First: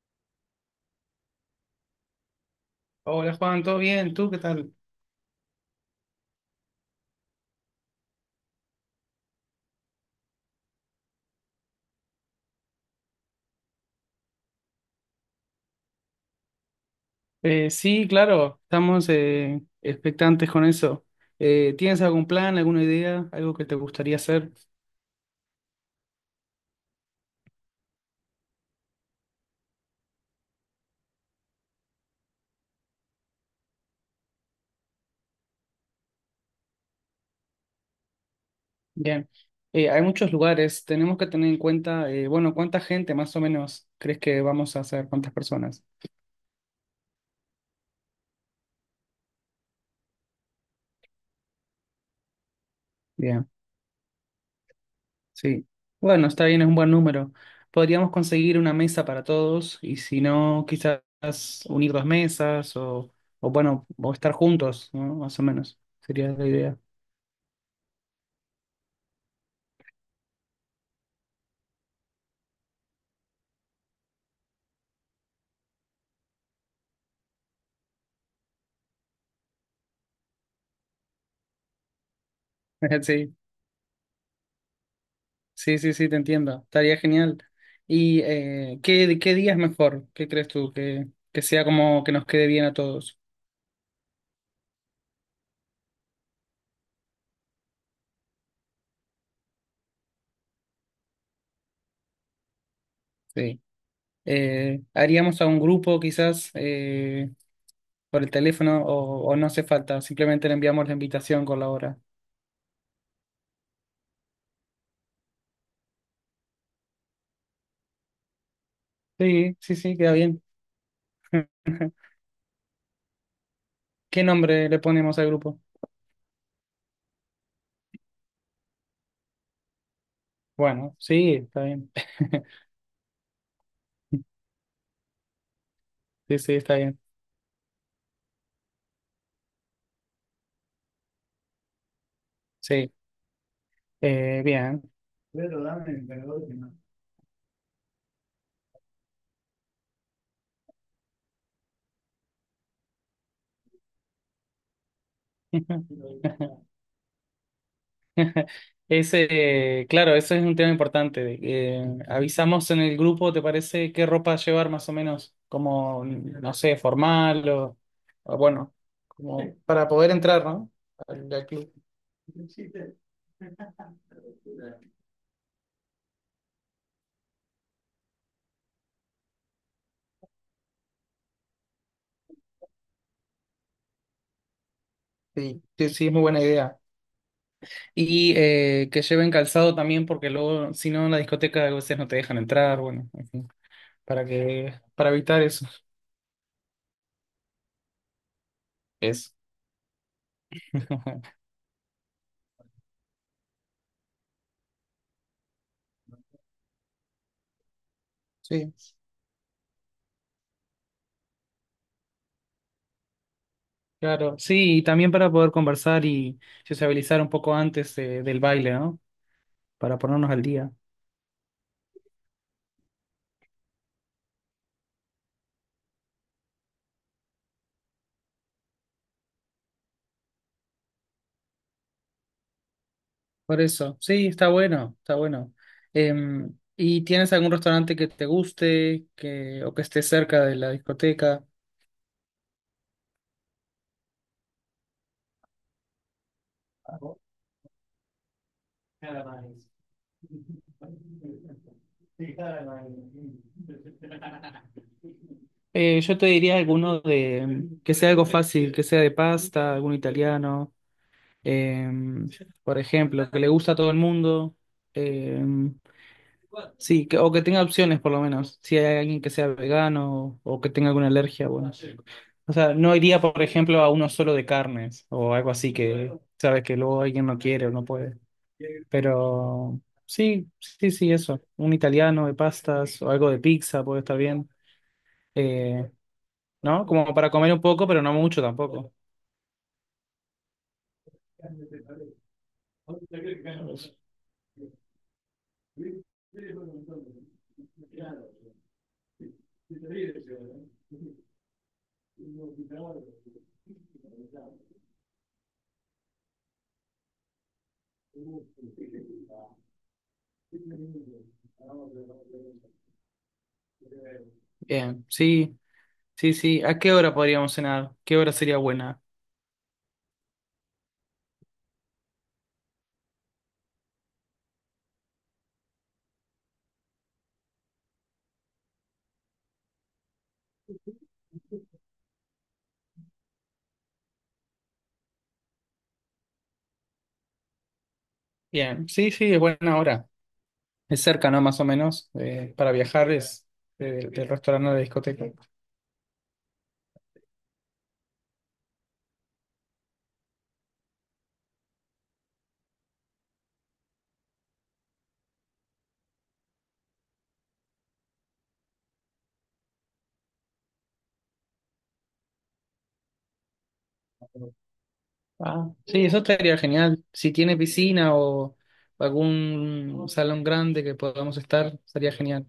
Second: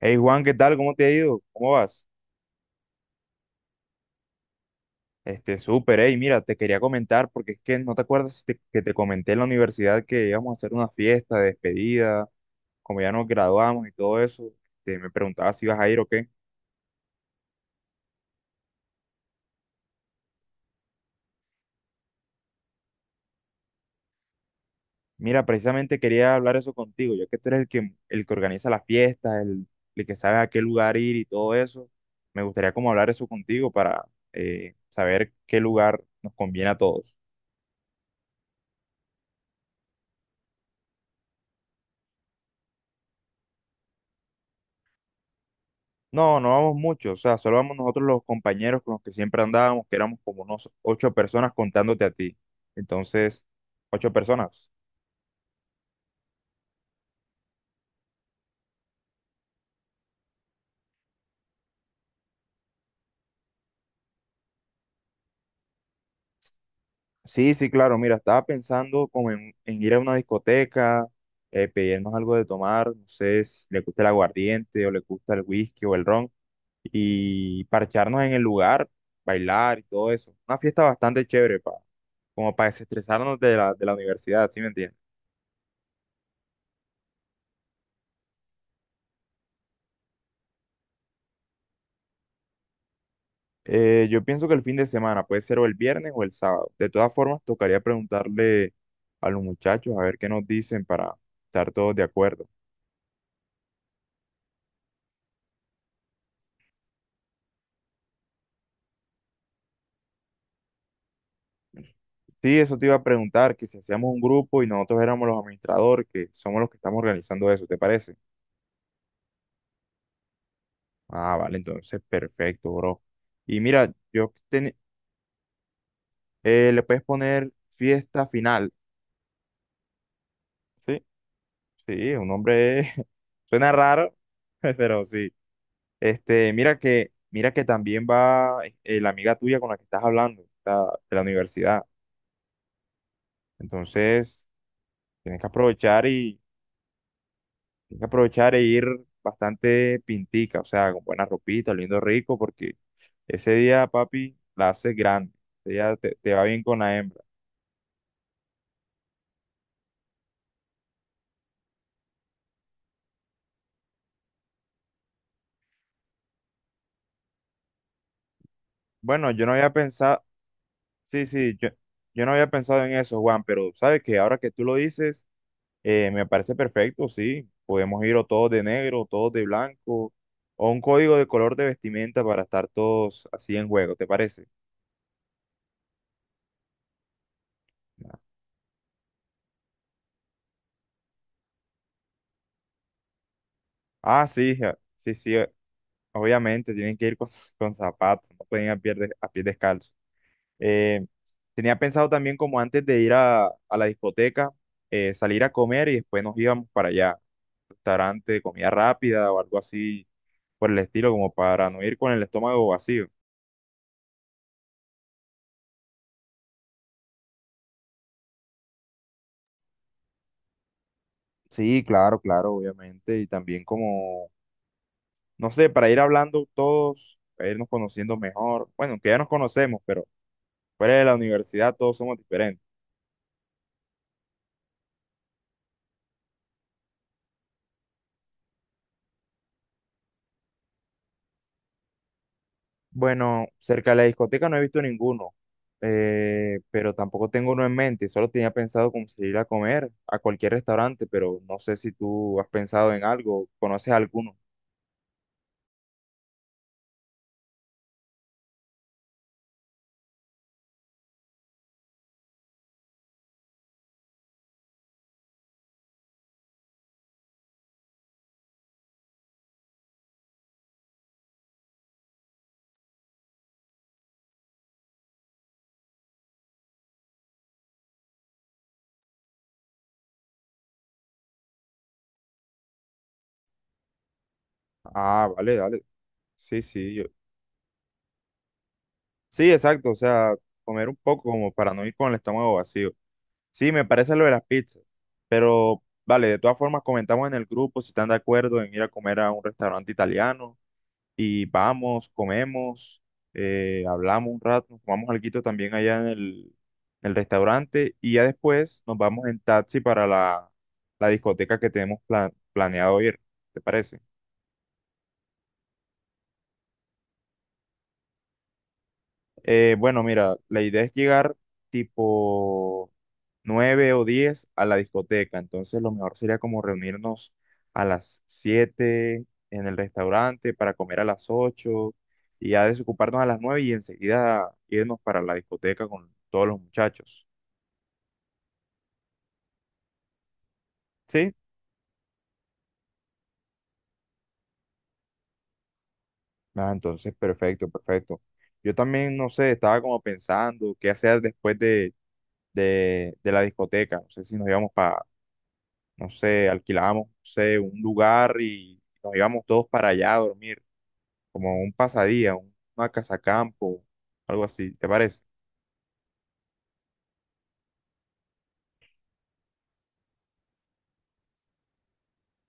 Hey Juan, ¿qué tal? ¿Cómo te ha ido? ¿Cómo vas? Hola Juan, ¿todo bien? ¿Tú qué tal? Súper, hey, mira, te quería comentar porque es que no te acuerdas que te comenté en la universidad que íbamos a hacer una fiesta de despedida, como ya nos graduamos y todo eso, me preguntaba si ibas a ir o qué. Sí, claro, estamos expectantes con eso. ¿Tienes algún plan, alguna idea, algo que te gustaría hacer? Mira, precisamente quería hablar eso contigo, ya que tú eres el que organiza las fiestas, el que sabe a qué lugar ir y todo eso, me gustaría como hablar eso contigo para saber qué lugar nos conviene a todos. Bien. Hay muchos lugares, tenemos que tener en cuenta, bueno, ¿cuánta gente más o menos crees que vamos a hacer? ¿Cuántas personas? No, no vamos mucho, o sea, solo vamos nosotros los compañeros con los que siempre andábamos, que éramos como unos ocho personas contándote a ti. Entonces, Bien, ocho personas. sí. Bueno, está bien, es un buen número. Podríamos conseguir una mesa para todos y si no, quizás unir dos mesas o bueno, o estar juntos, ¿no? Más o menos, sería la idea. Sí, sí, claro, mira, estaba pensando como en, ir a una discoteca, pedirnos algo de tomar, no sé si le gusta el aguardiente o le gusta el whisky o el ron, y parcharnos en el lugar, bailar y todo eso. Una fiesta bastante chévere, pa, como para Sí. desestresarnos de la universidad, ¿sí me entiendes? Sí, sí, sí, te entiendo. Estaría genial. ¿Y qué día es mejor? ¿Qué crees tú? Que sea como que nos quede bien a todos. Yo pienso que el fin de semana puede ser o el viernes o el sábado. De todas formas, tocaría preguntarle a los muchachos a ver qué nos dicen para estar todos de acuerdo. Sí. Haríamos a un grupo quizás por el teléfono o no hace falta. Simplemente le enviamos la invitación con la hora. Sí, eso te iba a preguntar, que si hacíamos un grupo y nosotros éramos los administradores, que somos los que estamos organizando eso, ¿te parece? Sí, sí, sí, queda bien. Ah, vale, entonces perfecto, bro. Y mira, ¿Qué nombre le ponemos al grupo? Le puedes poner fiesta final. Bueno, Sí, sí, está bien. sí, un nombre suena raro, pero sí. Sí, sí, está mira bien. que, mira que también va la amiga tuya con la que estás hablando, de la universidad. Sí, Entonces, bien. tienes que Pero dame aprovechar el y perdón, tienes que aprovechar e ir bastante pintica, o sea, con buena ropita, oliendo rico, porque ese día, papi, la haces grande. que Ese no. día te, te va bien con la hembra. Ese, claro, ese es un tema importante. Avisamos en el grupo, ¿te parece qué ropa llevar más o menos? Como, no sé, formal o bueno, Bueno, como yo sí, no había para poder pensado, entrar, ¿no? sí, Al, al sí, yo, club. yo no había Sí, pensado en eso, Juan, pero sabes que ahora que tú lo dices, me parece perfecto, sí. Podemos ir o todos de negro, o todos de blanco, o un código de color de vestimenta para estar todos así en juego, ¿te parece? sí, sí, es muy buena idea. Y que lleven calzado también, porque luego, si no, en la discoteca a veces no te dejan entrar, bueno, en fin, para Ah, sí, que, para sí, sí, evitar eso. obviamente tienen que ir con, con zapatos, no pueden ir a pie, de- a Eso. pie descalzo. Eh, tenía pensado también como antes de ir a la discoteca, salir a comer y después nos íbamos para allá, restaurante, comida Sí. rápida o algo así por el estilo, como para no ir con el estómago vacío. Claro, sí, y también para poder conversar y sociabilizar un poco antes del baile, ¿no? Para ponernos al día. Sí, claro, claro, obviamente. Y también como, no sé, para ir hablando todos, para irnos conociendo mejor. Bueno, que ya nos conocemos, pero fuera de la universidad todos somos diferentes. Por eso, sí, está bueno, está bueno. ¿Y tienes algún restaurante que te guste que, o que esté cerca de la discoteca? Bueno, cerca de la discoteca no he visto ninguno, pero tampoco tengo uno en mente. Solo tenía pensado como salir a comer a cualquier restaurante, pero no sé si tú has pensado en algo, conoces alguno. Yo te diría alguno de que sea algo fácil, que sea de pasta, algún italiano. em, por ejemplo, que le gusta a todo el mundo. em, sí, o que tenga opciones por lo menos, si hay alguien que sea vegano o que tenga alguna alergia, bueno. O sea, no iría, por ejemplo, a uno solo de carnes o algo así que, sabes, que luego alguien no quiere o no puede. Pero sí, sí, sí, eso. Un italiano de pastas o algo de pizza puede estar bien. Ah, vale, dale. Eh, Sí, ¿No? sí, Como para comer un poco, pero no mucho tampoco. sí, exacto, o sea, comer un poco como para no ir con el estómago vacío. Sí, me parece lo de las pizzas, pero vale, de todas formas comentamos en el grupo si están de acuerdo en ir a comer a un restaurante italiano y vamos, comemos, hablamos un rato, nos tomamos alguito también allá en el, restaurante y ya después nos vamos en taxi para la discoteca que tenemos planeado ir, ¿te parece? Bien, sí. Sí, sí. ¿A qué hora podríamos cenar? ¿Qué hora sería buena? Bueno, mira, la idea es llegar tipo nueve o diez a la discoteca. Entonces lo mejor sería como reunirnos a las siete en el restaurante para comer a las ocho y ya desocuparnos a las nueve y enseguida irnos para la discoteca con todos los muchachos. Bien, sí, sí, es buena hora. Es cerca, ¿Sí? ¿no? Más o menos. Para viajar es del restaurante a la discoteca. Ah, entonces, perfecto, perfecto. Yo también, no sé, estaba como pensando qué hacer después de la discoteca. No sé si nos íbamos para, no sé, alquilábamos, no sé, un lugar y nos íbamos todos para allá a dormir. Como un pasadía, una casacampo, algo así, ¿te parece? Ah, sí, eso estaría genial. Si tiene piscina o algún salón grande que podamos estar, sería genial.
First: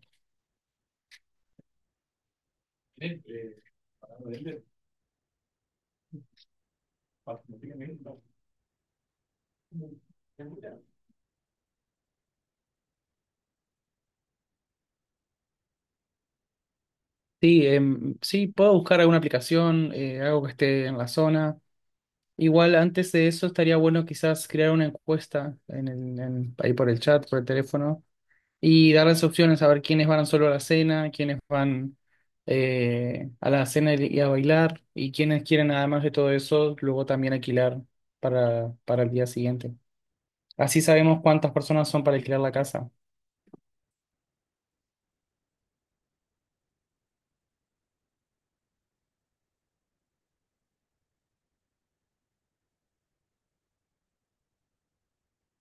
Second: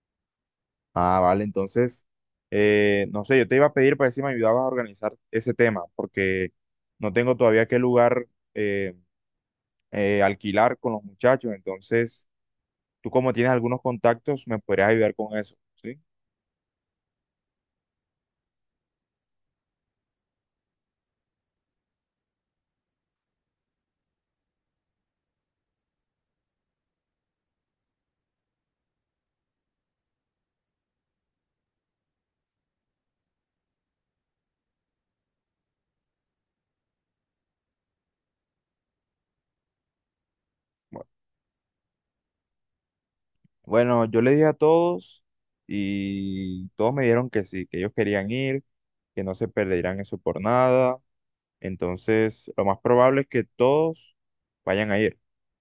Ah, vale, entonces, no sé, yo te iba a pedir para ver si me ayudabas a organizar ese tema, porque no tengo todavía qué lugar eh, alquilar con los muchachos, entonces tú como tienes algunos contactos, me podrías ayudar con eso, ¿sí? Sí, sí, puedo buscar alguna aplicación, algo que esté en la zona. Igual antes de eso estaría bueno quizás crear una encuesta en el, ahí por el chat, por el teléfono, y darles opciones a ver quiénes van solo a la cena, quiénes van a la cena y a bailar, y quiénes quieren, además de todo eso, luego también alquilar para el día siguiente. Así Bueno, sabemos cuántas personas son para alquilar la casa. bueno, yo le dije a todos y todos me dijeron que sí, que ellos querían ir, que no se perderían eso por nada. Entonces, lo más probable es que todos vayan a ir.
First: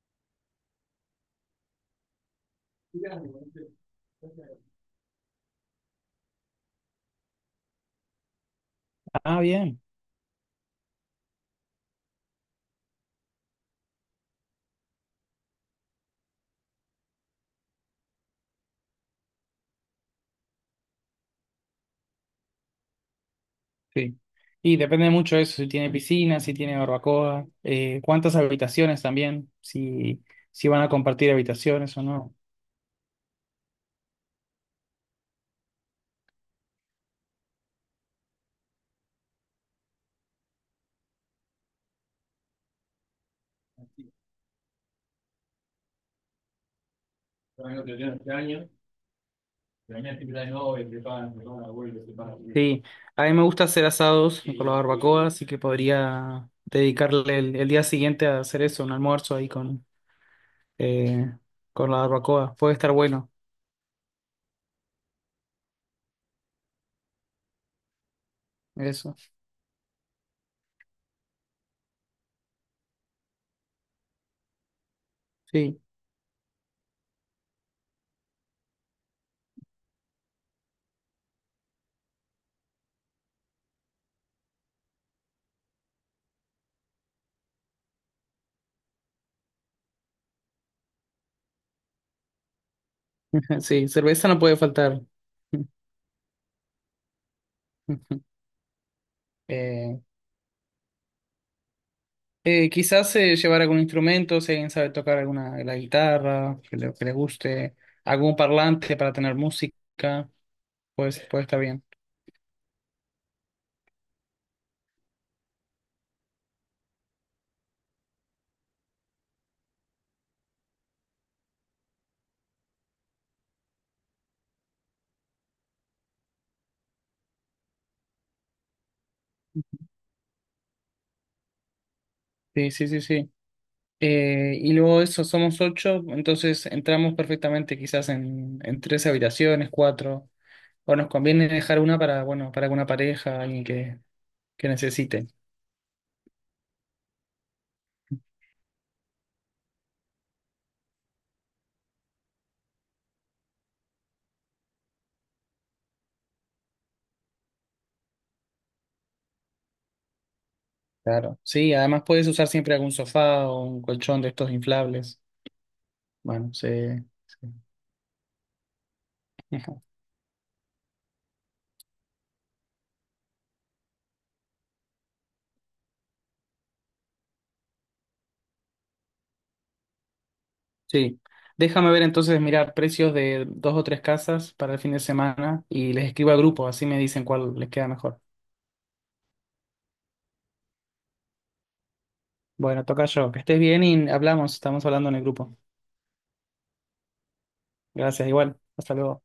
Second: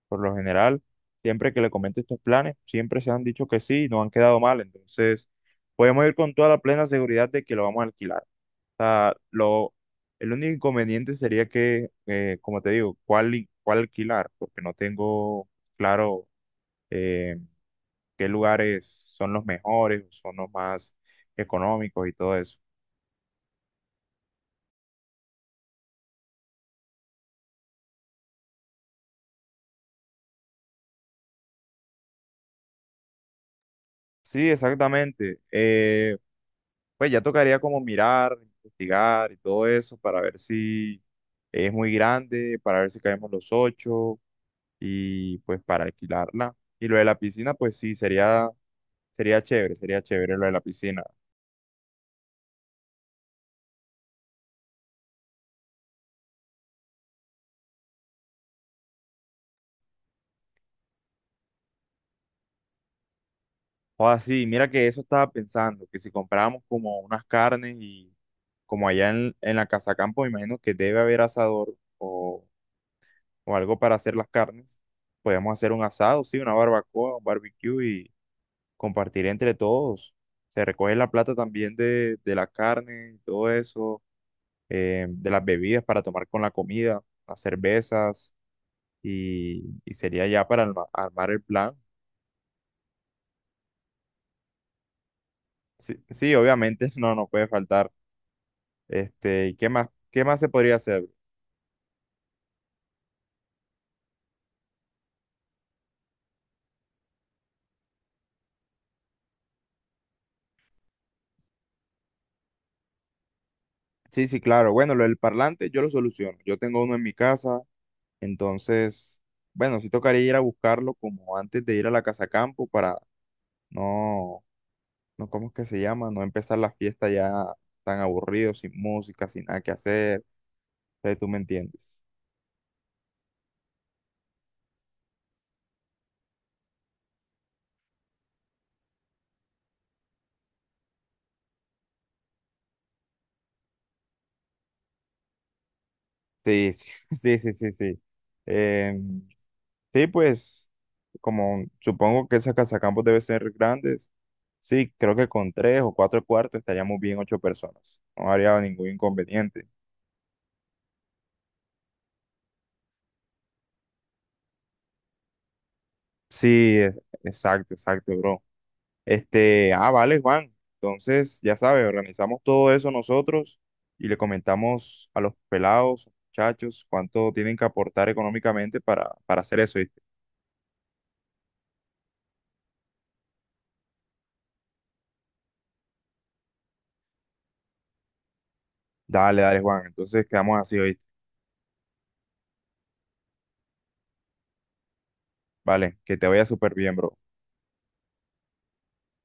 Por lo general, siempre que le comento estos planes, siempre se han dicho que sí y no han quedado mal. Entonces, podemos ir con toda la plena seguridad de que lo vamos a alquilar. O sea, Ah, lo, bien, el único inconveniente sería que, como te digo, cuál alquilar, porque no tengo claro eh, qué lugares son los mejores, son los más económicos y todo eso. sí. Y depende mucho de eso, si tiene piscina, si tiene barbacoa, cuántas habitaciones también, si, si van a compartir habitaciones o no. Sí, exactamente. Pues ya tocaría como mirar, investigar y todo eso para ver si es muy grande, para ver si caemos los ocho y pues para alquilarla. Y lo de la piscina, pues sí, sería chévere lo de la piscina. Está sí, a mí me gusta hacer asados con la barbacoa, así que podría dedicarle el día siguiente a hacer eso, un almuerzo ahí eh, con la barbacoa. Puede estar bueno, O así, mira que eso estaba pensando, que si comprábamos como unas carnes y como allá eso. en, la casa campo, me imagino que debe haber asador o algo para hacer las carnes, podemos hacer Sí, un asado, sí, una barbacoa, un barbecue compartir entre todos. Se recoge la plata también de la carne, y todo eso, de las bebidas para tomar con la comida, las cervezas, y sería ya para armar el plan. sí, cerveza no puede faltar. Sí, sí, obviamente, no, no puede faltar. ¿Qué más, Eh, qué más se podría hacer? Quizás llevar algún instrumento, si alguien sabe tocar alguna la guitarra, que le guste, algún parlante para tener música. Pues, pues está bien. Sí, sí, claro. Bueno, lo del parlante yo lo soluciono. Yo tengo uno en mi casa, entonces, bueno, sí tocaría ir a buscarlo como antes de ir a la casa campo para no no, ¿cómo es que se llama? No empezar la fiesta ya tan aburrido, sin música, sin nada que hacer. Entonces, tú me entiendes. Sí, sí, sí, sí. Y luego de eso somos ocho, entonces entramos perfectamente quizás en tres habitaciones, cuatro, o nos conviene dejar una para, bueno, para alguna pareja, alguien que necesite. Sí, sí, sí, sí, sí, sí. Em, sí, pues, como supongo que esas casacampos deben ser grandes, sí, creo que con tres o cuatro cuartos estaríamos bien ocho personas. No habría ningún inconveniente. Claro. Sí, además puedes usar siempre algún sofá o un colchón de estos inflables. Bueno, sí. Sí, e- Sí. exacto, exacto, bro. Ah, vale, Juan. Entonces, ya sabes, organizamos todo eso nosotros y le comentamos a los pelados, muchachos, cuánto tienen que aportar económicamente para, hacer eso, ¿viste? Sí. Déjame ver entonces, mirar precios de dos o tres casas para el fin de semana y les escribo al grupo, así me dicen cuál les queda mejor. Dale, dale, Juan. Entonces, quedamos así, ¿viste? Bueno, toca yo. Que estés bien y hablamos, estamos hablando en el grupo. Vale, que te vaya súper bien, bro. Gracias, igual. Hasta luego.